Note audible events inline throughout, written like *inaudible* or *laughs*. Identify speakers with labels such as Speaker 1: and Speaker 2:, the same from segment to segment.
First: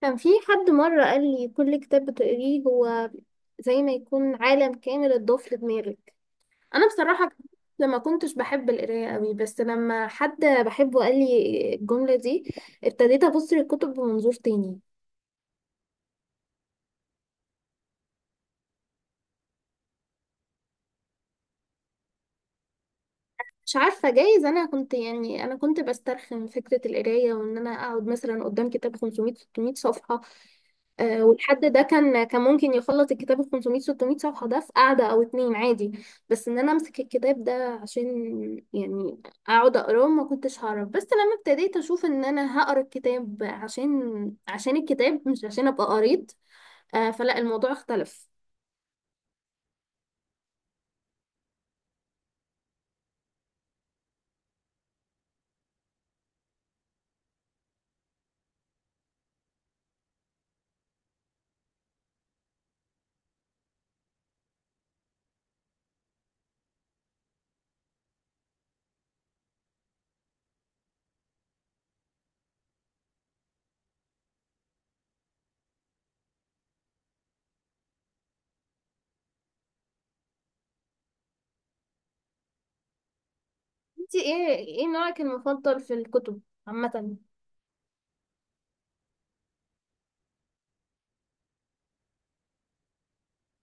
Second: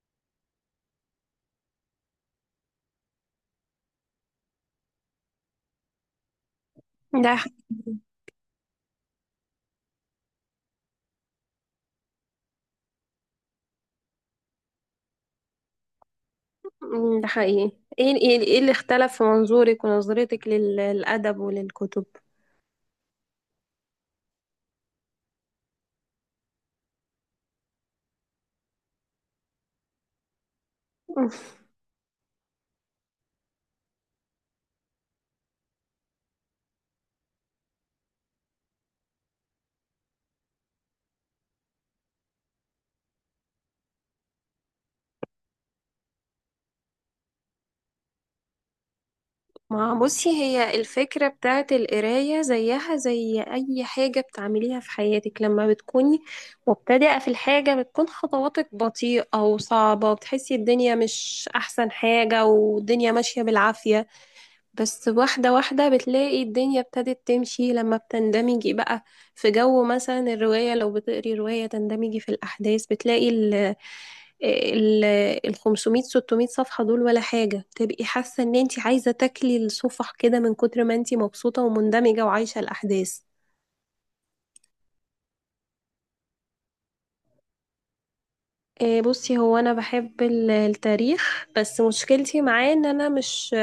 Speaker 1: كان في حد مرة قال لي كل كتاب بتقريه هو زي ما يكون عالم كامل اتضاف لدماغك. أنا بصراحة
Speaker 2: ده حقيقي.
Speaker 1: لما كنتش بحب القراية قوي، بس لما حد بحبه قال لي الجملة دي ابتديت أبص للكتب بمنظور تاني.
Speaker 2: مم، ده حقيقي. ايه ايه إيه اللي اختلف في منظورك ونظرتك للأدب وللكتب؟
Speaker 1: مش عارفة، جايز أنا كنت بسترخم فكرة القراية وإن أنا أقعد مثلا قدام كتاب 500 600 صفحة.
Speaker 2: مم.
Speaker 1: والحد ده كان ممكن يخلص الكتاب ال 500 600 صفحة ده في قعدة أو اتنين عادي. بس إن أنا أمسك الكتاب ده عشان، يعني، أقعد أقراه ما كنتش هعرف. بس لما ابتديت أشوف إن أنا هقرا الكتاب عشان الكتاب مش عشان أبقى قريت. فلا، الموضوع اختلف.
Speaker 2: ما بصي، هي الفكرة بتاعت القراية زيها زي أي حاجة بتعمليها في حياتك. لما بتكوني مبتدئة في الحاجة بتكون خطواتك بطيئة وصعبة، وبتحسي الدنيا مش أحسن حاجة والدنيا ماشية بالعافية، بس واحدة واحدة بتلاقي الدنيا ابتدت تمشي لما بتندمجي بقى في جو. مثلا الرواية، لو بتقري رواية تندمجي في الأحداث، بتلاقي ال ال 500 600 صفحة دول ولا حاجة، تبقي حاسة ان انت عايزة تاكلي الصفح كده من كتر ما انت مبسوطة ومندمجة وعايشة الأحداث.
Speaker 1: انتي ايه نوعك المفضل في الكتب عامة؟
Speaker 2: بصي، هو انا بحب التاريخ، بس مشكلتي معاه ان انا مش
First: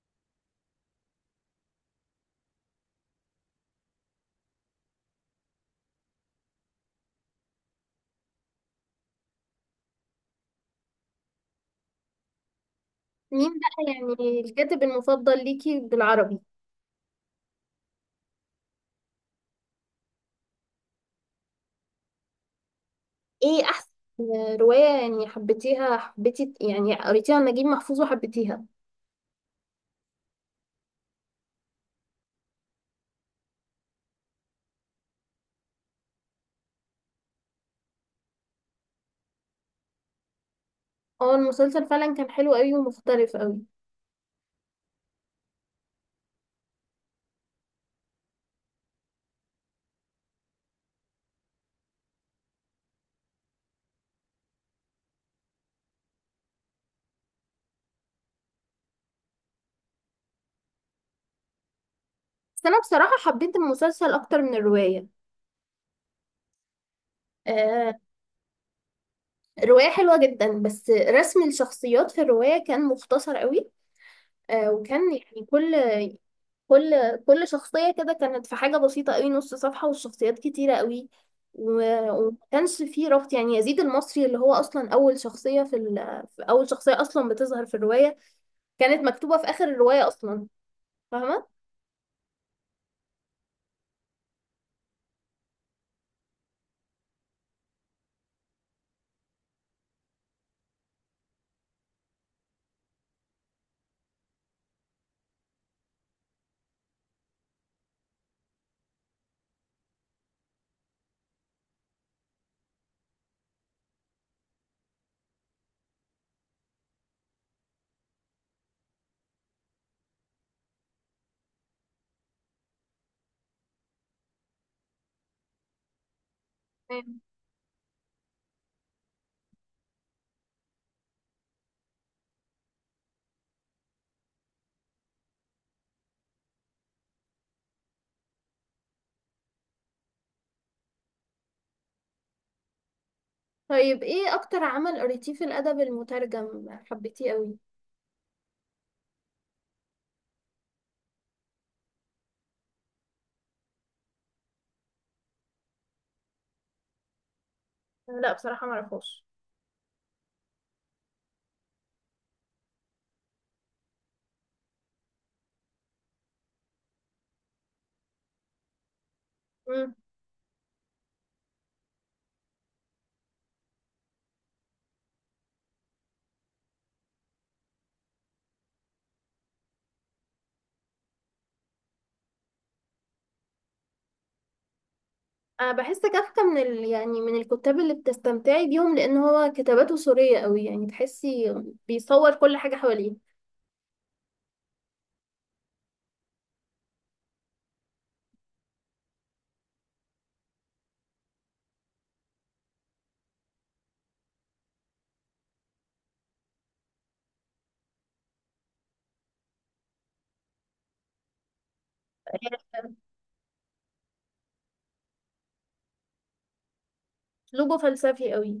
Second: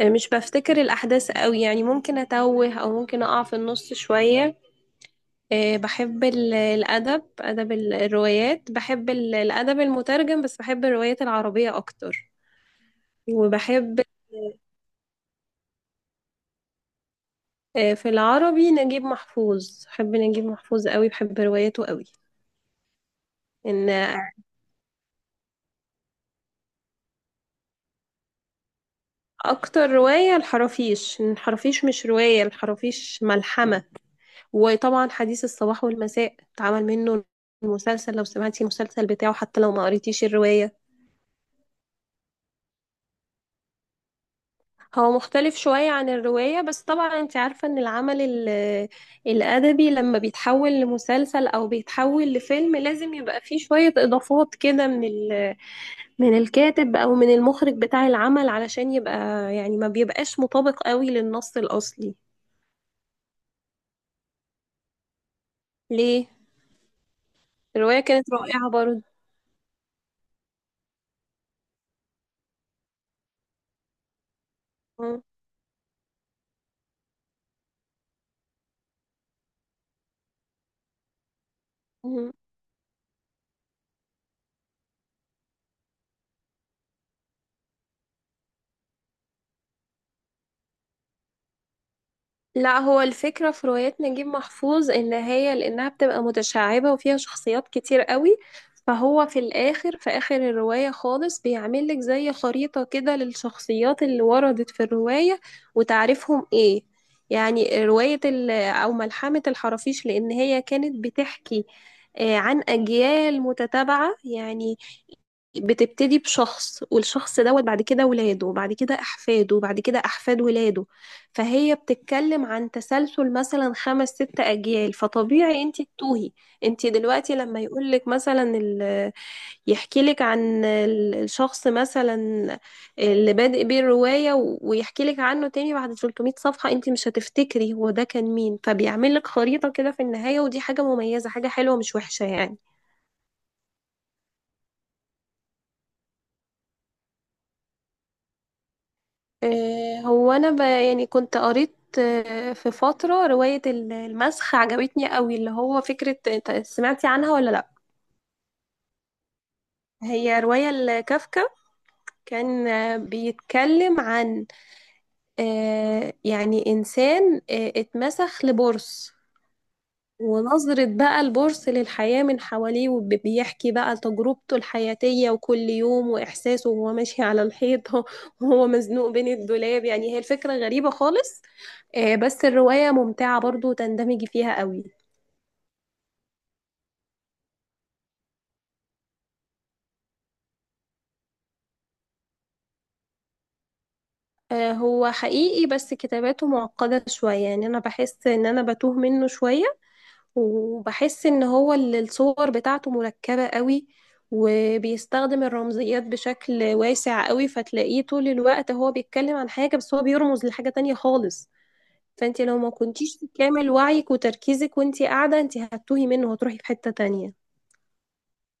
Speaker 2: مش بفتكر الاحداث قوي، يعني ممكن اتوه او ممكن اقع في النص شوية. بحب الأدب، أدب الروايات، بحب الأدب المترجم، بس بحب الروايات العربية أكتر.
Speaker 1: مين بقى
Speaker 2: وبحب
Speaker 1: يعني الكاتب المفضل ليكي بالعربي؟
Speaker 2: في العربي نجيب محفوظ، بحب نجيب محفوظ قوي، بحب رواياته قوي.
Speaker 1: ايه
Speaker 2: إن
Speaker 1: أحسن رواية، يعني حبيتيها حبيتي يعني قريتيها لنجيب محفوظ وحبيتيها؟
Speaker 2: أكتر رواية الحرافيش، إن الحرافيش مش رواية، الحرافيش ملحمة. وطبعا حديث الصباح والمساء اتعمل منه المسلسل، لو سمعتي المسلسل بتاعه حتى لو ما قريتيش الرواية.
Speaker 1: اه، المسلسل فعلا كان حلو قوي ومختلف قوي.
Speaker 2: هو مختلف شوية عن الرواية، بس طبعا انت عارفة ان العمل الأدبي لما بيتحول لمسلسل أو بيتحول لفيلم لازم يبقى فيه شوية إضافات كده من من الكاتب أو من المخرج بتاع العمل، علشان يبقى، يعني ما بيبقاش مطابق قوي للنص الأصلي.
Speaker 1: بس انا بصراحة حبيت المسلسل اكتر من الرواية.
Speaker 2: ليه؟
Speaker 1: آه،
Speaker 2: الرواية كانت رائعة برضه.
Speaker 1: الرواية حلوة جدا، بس رسم الشخصيات في الرواية كان مختصر قوي. وكان يعني كل كل شخصية كده كانت في حاجة بسيطة قوي، نص صفحة، والشخصيات كتيرة قوي. و- وما كانش فيه ربط، يعني يزيد المصري اللي هو اصلا اول شخصية في اول شخصية اصلا بتظهر في الرواية كانت مكتوبة في اخر الرواية اصلا، فاهمة؟
Speaker 2: لا، هو الفكرة في روايات نجيب محفوظ، ان هي لانها بتبقى متشعبة وفيها شخصيات كتير قوي، فهو في الاخر، في اخر الرواية خالص، بيعمل لك زي خريطة كده للشخصيات اللي وردت في الرواية وتعرفهم ايه. يعني رواية او ملحمة الحرافيش، لان هي كانت بتحكي عن اجيال متتابعة يعني، بتبتدي بشخص والشخص دوت بعد كده ولاده وبعد كده احفاده وبعد كده احفاد ولاده، فهي بتتكلم عن تسلسل مثلا خمس ست اجيال، فطبيعي انت تتوهي. انت دلوقتي لما يقولك مثلا يحكي لك عن الشخص مثلا اللي بادئ بيه الرواية ويحكي لك عنه تاني بعد 300 صفحة، انت مش هتفتكري هو ده كان مين، فبيعمل لك خريطة كده في النهاية. ودي حاجة مميزة، حاجة حلوة مش وحشة يعني.
Speaker 1: طيب، ايه اكتر عمل قريتيه في الادب المترجم حبيتيه قوي؟
Speaker 2: هو انا يعني كنت قريت في فترة رواية المسخ، عجبتني قوي، اللي هو فكرة، انت سمعتي عنها ولا لا؟
Speaker 1: لا بصراحة معرفوش.
Speaker 2: هي رواية لكافكا. كان بيتكلم عن يعني انسان اتمسخ لبورص،
Speaker 1: امم
Speaker 2: ونظرة بقى البورس للحياة من حواليه، وبيحكي بقى تجربته الحياتية وكل يوم وإحساسه، وهو ماشي على الحيط *laughs* وهو مزنوق بين الدولاب، يعني هي الفكرة غريبة خالص. بس الرواية ممتعة برضو وتندمج فيها قوي.
Speaker 1: انا بحس كافكا يعني من الكتاب اللي بتستمتعي بيهم، لان هو كتاباته سورية قوي، يعني تحسي بيصور كل حاجة حواليه.
Speaker 2: هو حقيقي، بس كتاباته معقدة شوية، يعني أنا بحس إن أنا بتوه منه شوية، وبحس ان هو الصور بتاعته مركبة قوي، وبيستخدم الرمزيات بشكل واسع قوي، فتلاقيه طول الوقت هو بيتكلم عن حاجة بس هو بيرمز لحاجة تانية خالص. فانت لو ما كنتيش في كامل وعيك وتركيزك وانت قاعدة، انت هتتوهي منه وهتروحي في حتة تانية.
Speaker 1: اسلوبه فلسفي قوي.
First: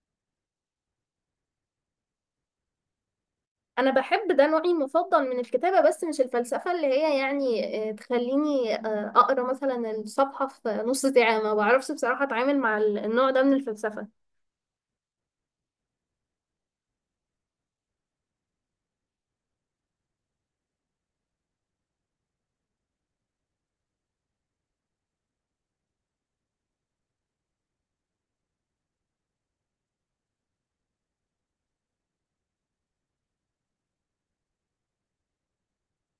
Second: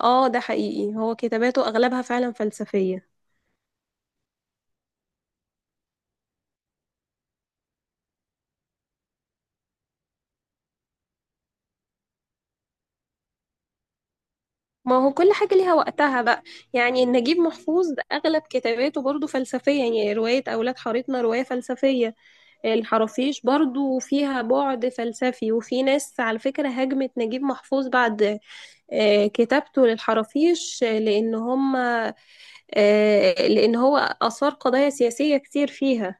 Speaker 2: اه ده حقيقي، هو كتاباته اغلبها فعلا فلسفية.
Speaker 1: انا بحب ده نوعي المفضل من الكتابة، بس مش الفلسفة اللي هي يعني تخليني اقرا مثلا الصفحة في نص ساعة، ما بعرفش بصراحة اتعامل مع النوع ده من الفلسفة.
Speaker 2: ما هو كل حاجة ليها وقتها بقى. يعني نجيب محفوظ اغلب كتاباته برضو فلسفية، يعني رواية اولاد حارتنا رواية فلسفية، الحرافيش برضو فيها بعد فلسفي. وفي ناس على فكرة هاجمت نجيب محفوظ بعد كتابته للحرافيش، آه، لأن هم آه، لأن هو أثار قضايا سياسية كتير فيها.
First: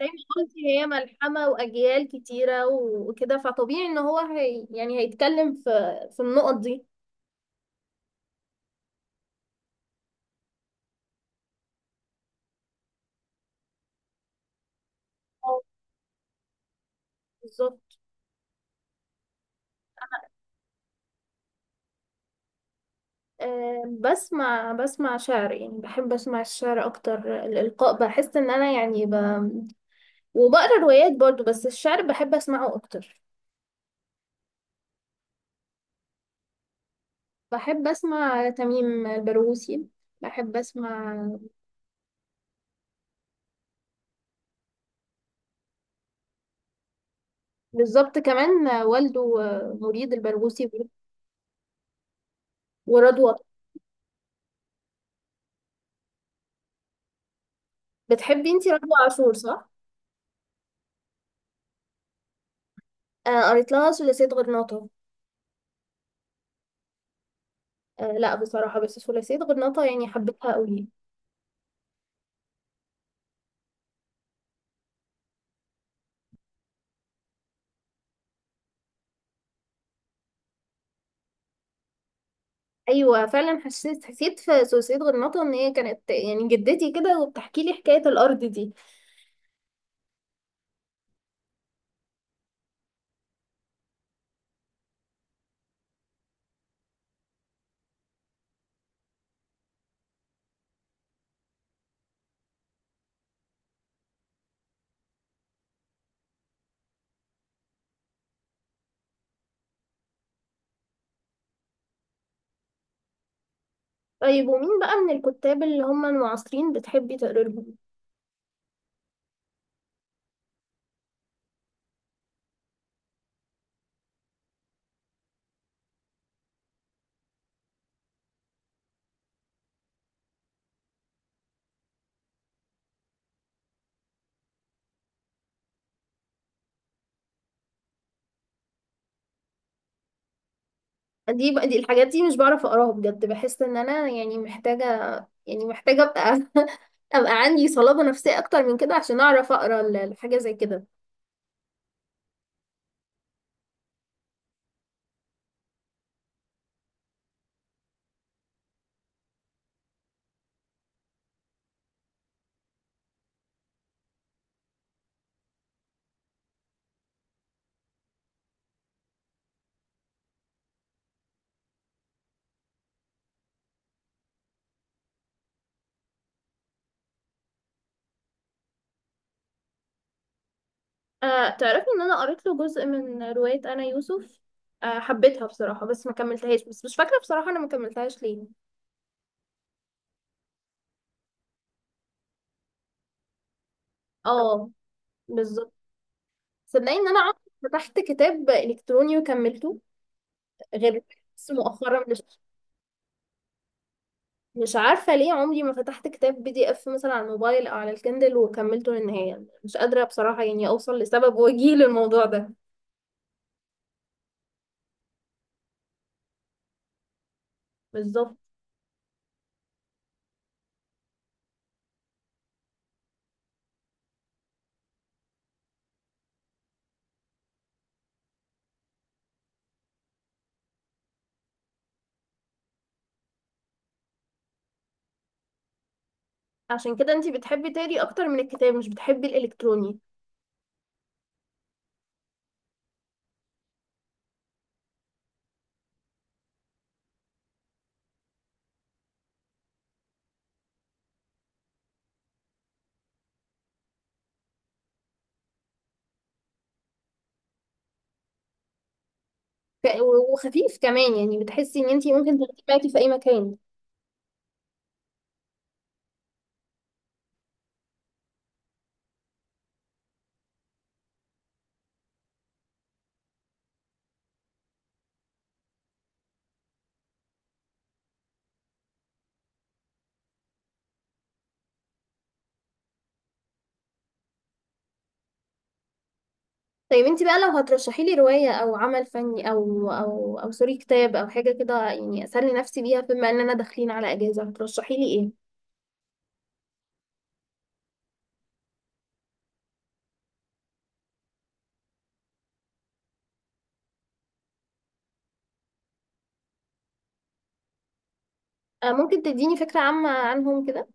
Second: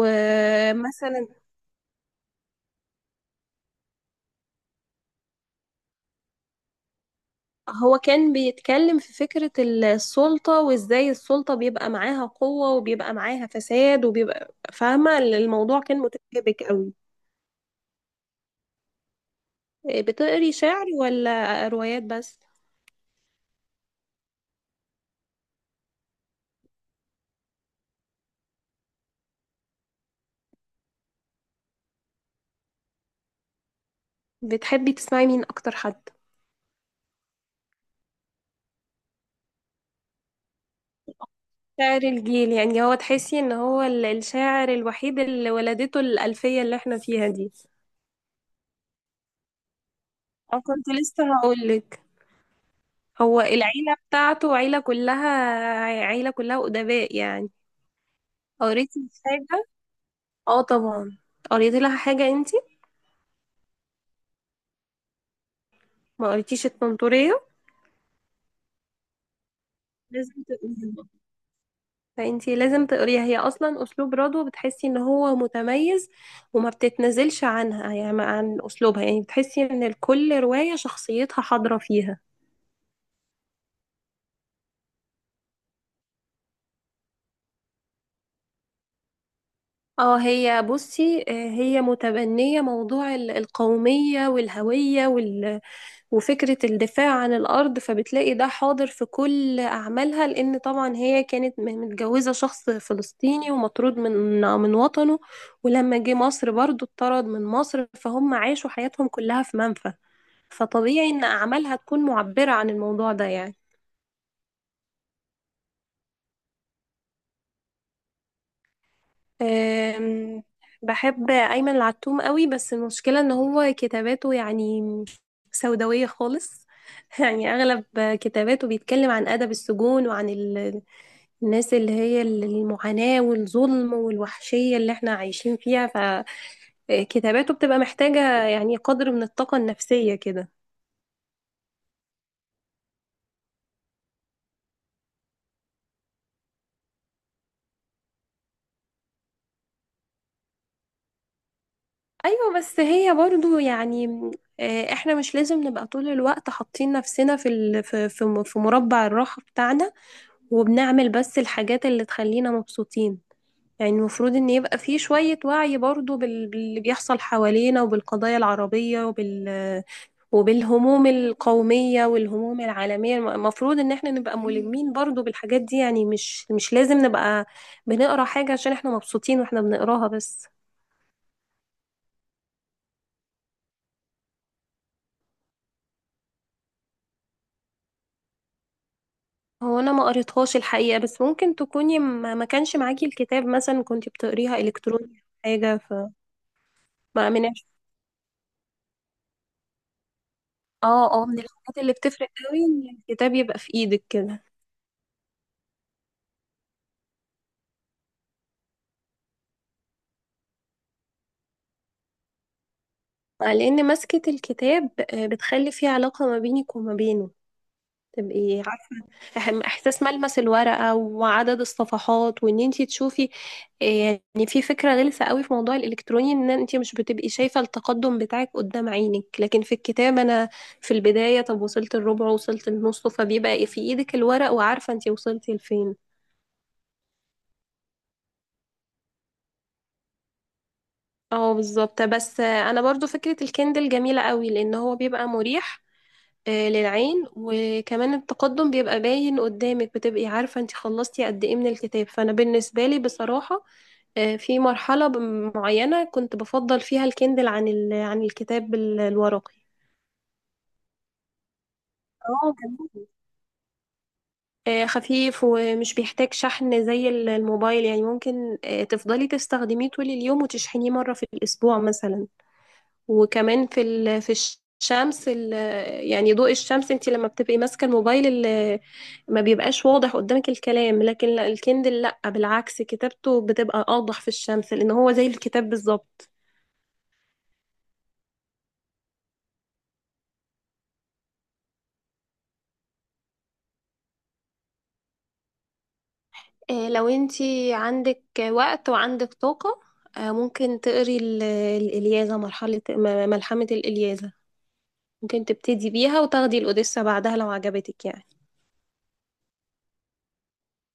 Speaker 1: زي ما قلتي، هي ملحمة وأجيال كتيرة و- وكده، فطبيعي إن هو هي يعني هيتكلم في في النقط دي.
Speaker 2: هو كان بيتكلم في فكرة السلطة، وإزاي السلطة بيبقى معاها قوة وبيبقى معاها فساد، وبيبقى، فاهمة،
Speaker 1: اه،
Speaker 2: الموضوع كان متشابك قوي.
Speaker 1: بالظبط.
Speaker 2: بتقري شعر ولا روايات بس؟
Speaker 1: أه، بسمع شعر، يعني بحب أسمع الشعر أكتر، الإلقاء، بحس إن أنا يعني وبقرا روايات برضو، بس الشعر بحب أسمعه أكتر.
Speaker 2: بتحبي تسمعي مين أكتر حد؟
Speaker 1: بحب أسمع تميم البرغوثي، بحب أسمع
Speaker 2: شاعر الجيل، يعني هو تحسي ان هو الشاعر الوحيد اللي ولدته الألفية اللي احنا فيها دي.
Speaker 1: بالظبط كمان. والده مريد
Speaker 2: انا
Speaker 1: البرغوثي،
Speaker 2: كنت لسه هقولك،
Speaker 1: ورضوى.
Speaker 2: هو العيلة بتاعته عيلة كلها أدباء يعني.
Speaker 1: بتحبي انتي رضوى
Speaker 2: قريتي
Speaker 1: عاشور،
Speaker 2: حاجة؟
Speaker 1: صح؟
Speaker 2: اه طبعا. قريتي لها حاجة انتي؟
Speaker 1: آه، قريت لها ثلاثية غرناطة.
Speaker 2: ما قريتيش التنطورية؟
Speaker 1: آه، لا بصراحة، بس ثلاثية غرناطة يعني
Speaker 2: لازم
Speaker 1: حبيتها قوي.
Speaker 2: تقريها، هي اصلا اسلوب رضوى بتحسي ان هو متميز، وما بتتنزلش عنها يعني عن اسلوبها، يعني بتحسي ان كل رواية شخصيتها حاضرة فيها.
Speaker 1: أيوة، فعلا، حسيت في ثلاثية غرناطة إن هي كانت يعني جدتي كده وبتحكي لي حكاية الأرض دي.
Speaker 2: اه هي بصي، هي متبنية موضوع القومية والهوية وفكرة الدفاع عن الأرض، فبتلاقي ده حاضر في كل أعمالها، لأن طبعا هي كانت متجوزة شخص فلسطيني ومطرود من وطنه. ولما جه مصر برضو اتطرد من مصر، فهم عاشوا حياتهم كلها في منفى، فطبيعي إن أعمالها تكون معبرة عن الموضوع ده يعني.
Speaker 1: طيب، ومين بقى من الكتاب اللي هم المعاصرين بتحبي تقري لهم؟
Speaker 2: أم، بحب أيمن العتوم قوي، بس المشكلة ان هو كتاباته يعني سوداوية خالص. *laughs* يعني أغلب كتاباته بيتكلم عن أدب السجون، وعن الناس اللي هي المعاناة والظلم والوحشية اللي احنا عايشين فيها، فكتاباته بتبقى محتاجة يعني قدر من الطاقة النفسية كده.
Speaker 1: دي بقى، دي الحاجات دي مش بعرف أقراها بجد، بحس إن أنا يعني محتاجة، يعني محتاجة أبقى *laughs* أبقى عندي صلابة نفسية أكتر من كده عشان أعرف أقرأ الحاجة زي كده.
Speaker 2: أيوة، بس هي برضو يعني احنا مش لازم نبقى طول الوقت حاطين نفسنا في في مربع الراحة بتاعنا، وبنعمل بس الحاجات اللي تخلينا مبسوطين. يعني المفروض ان يبقى في شوية وعي برضو باللي بيحصل حوالينا، وبالقضايا العربية وبالهموم القومية والهموم العالمية، المفروض ان احنا نبقى ملمين برضو بالحاجات دي يعني. مش لازم نبقى بنقرا حاجة عشان احنا مبسوطين واحنا بنقراها بس.
Speaker 1: تعرفي ان انا قريت له جزء من رواية انا يوسف، حبيتها بصراحة بس ما كملتهاش، بس مش فاكرة بصراحة انا ما كملتهاش ليه.
Speaker 2: هو انا ما قريتهاش الحقيقة، بس ممكن تكوني ما كانش معاكي الكتاب، مثلا كنت بتقريها
Speaker 1: اه،
Speaker 2: الكتروني أو
Speaker 1: بالظبط.
Speaker 2: حاجة، ف
Speaker 1: صدقني ان انا
Speaker 2: ما
Speaker 1: عمري
Speaker 2: من
Speaker 1: ما فتحت كتاب الكتروني وكملته غير.
Speaker 2: اه من
Speaker 1: بس
Speaker 2: الحاجات اللي
Speaker 1: مؤخرا، مش
Speaker 2: بتفرق قوي ان الكتاب يبقى في ايدك كده،
Speaker 1: مش عارفة ليه عمري ما فتحت كتاب PDF مثلا على الموبايل او على الكندل وكملته للنهاية، مش قادرة بصراحة يعني اوصل لسبب وجيه للموضوع ده.
Speaker 2: لان مسكة الكتاب بتخلي في علاقة ما بينك وما بينه،
Speaker 1: بالظبط.
Speaker 2: تبقي عارفة، احساس ملمس الورقة وعدد الصفحات، وان انتي تشوفي. آه، يعني في فكرة غلسة قوي في موضوع الالكتروني، ان انتي مش بتبقي شايفة التقدم بتاعك قدام عينك، لكن في الكتاب انا في البداية، طب وصلت الربع، وصلت النص، فبيبقى في ايدك الورق وعارفة انتي وصلتي لفين.
Speaker 1: عشان كده انتي بتحبي تقري اكتر من الكتاب، مش بتحبي الالكتروني.
Speaker 2: اه بالظبط، بس انا برضو فكرة الكندل جميلة قوي لان هو بيبقى مريح للعين، وكمان التقدم بيبقى باين قدامك بتبقي عارفة انت خلصتي قد ايه من الكتاب. فانا بالنسبة لي بصراحة في مرحلة معينة كنت بفضل فيها الكندل عن عن الكتاب الورقي.
Speaker 1: ف- وخفيف كمان، يعني بتحسي ان انتي ممكن
Speaker 2: اه
Speaker 1: تاخديه معاكي
Speaker 2: جميل،
Speaker 1: في اي مكان.
Speaker 2: خفيف ومش بيحتاج شحن زي الموبايل، يعني ممكن تفضلي تستخدميه طول اليوم وتشحنيه مرة في الأسبوع مثلا. وكمان في الشمس يعني ضوء الشمس، انت لما بتبقي ماسكه الموبايل ما بيبقاش واضح قدامك الكلام، لكن لا الكندل لا بالعكس، كتابته بتبقى اوضح في الشمس لان هو زي الكتاب بالظبط.
Speaker 1: طيب، انتي بقى لو هترشحي لي رواية او عمل فني او سوري، كتاب او حاجة كده، يعني اسلي نفسي بيها، بما اننا داخلين على اجازة، هترشحي لي ايه؟
Speaker 2: لو انت عندك وقت وعندك طاقه، ممكن تقري الإلياذة، ملحمه الإلياذة، ممكن تبتدي بيها وتاخدي الأوديسة بعدها لو عجبتك يعني.
Speaker 1: ممكن تديني فكرة عامة عنهم كده؟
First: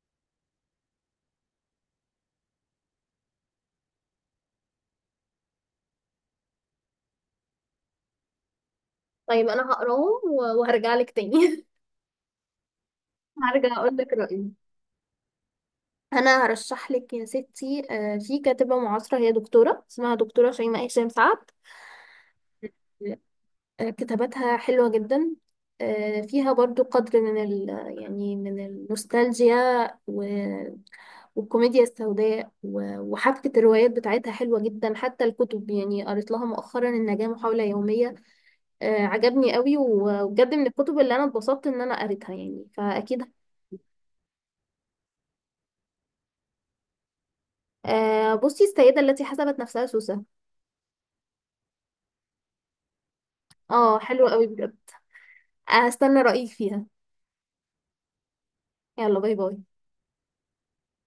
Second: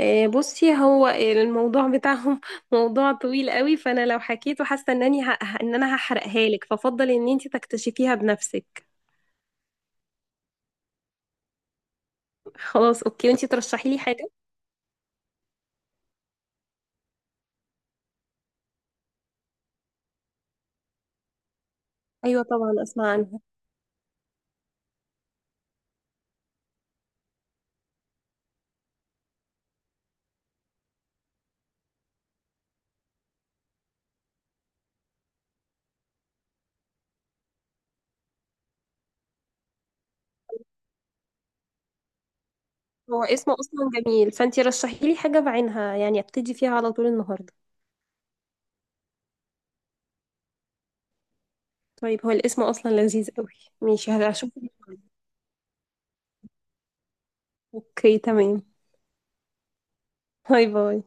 Speaker 2: بصي، هو الموضوع بتاعهم *laughs* موضوع طويل قوي، فانا لو حكيته حاسه انني ان انا هحرقها لك، ففضل ان انت تكتشفيها بنفسك.
Speaker 1: طيب، انا هقراهم و- وهرجع لك تاني.
Speaker 2: خلاص اوكي،
Speaker 1: *laughs*
Speaker 2: وانت
Speaker 1: هرجع
Speaker 2: ترشحي
Speaker 1: اقول
Speaker 2: لي
Speaker 1: لك
Speaker 2: حاجه.
Speaker 1: رأيي. انا هرشح لك يا ستي، في كاتبة معاصرة، هي دكتورة اسمها دكتورة شيماء هشام سعد.
Speaker 2: ايوه طبعا اسمع عنها.
Speaker 1: كتاباتها حلوة جدا، فيها برضو قدر من ال، يعني من النوستالجيا و- والكوميديا السوداء، و- وحبكة الروايات بتاعتها حلوة جدا. حتى الكتب، يعني قريت لها مؤخرا النجاة محاولة يومية، عجبني قوي و- وبجد من الكتب اللي أنا اتبسطت إن أنا قريتها، يعني
Speaker 2: هو
Speaker 1: فأكيد.
Speaker 2: اسمه اصلا جميل، فانت رشحي لي حاجه بعينها يعني، ابتدي فيها على طول النهارده.
Speaker 1: بصي، السيدة التي حسبت نفسها سوسة.
Speaker 2: طيب، هو الاسم اصلا لذيذ قوي.
Speaker 1: اه،
Speaker 2: ماشي
Speaker 1: حلوة قوي
Speaker 2: هشوف.
Speaker 1: بجد. هستنى رأيك فيها.
Speaker 2: اوكي تمام.
Speaker 1: يلا، باي باي.
Speaker 2: باي باي.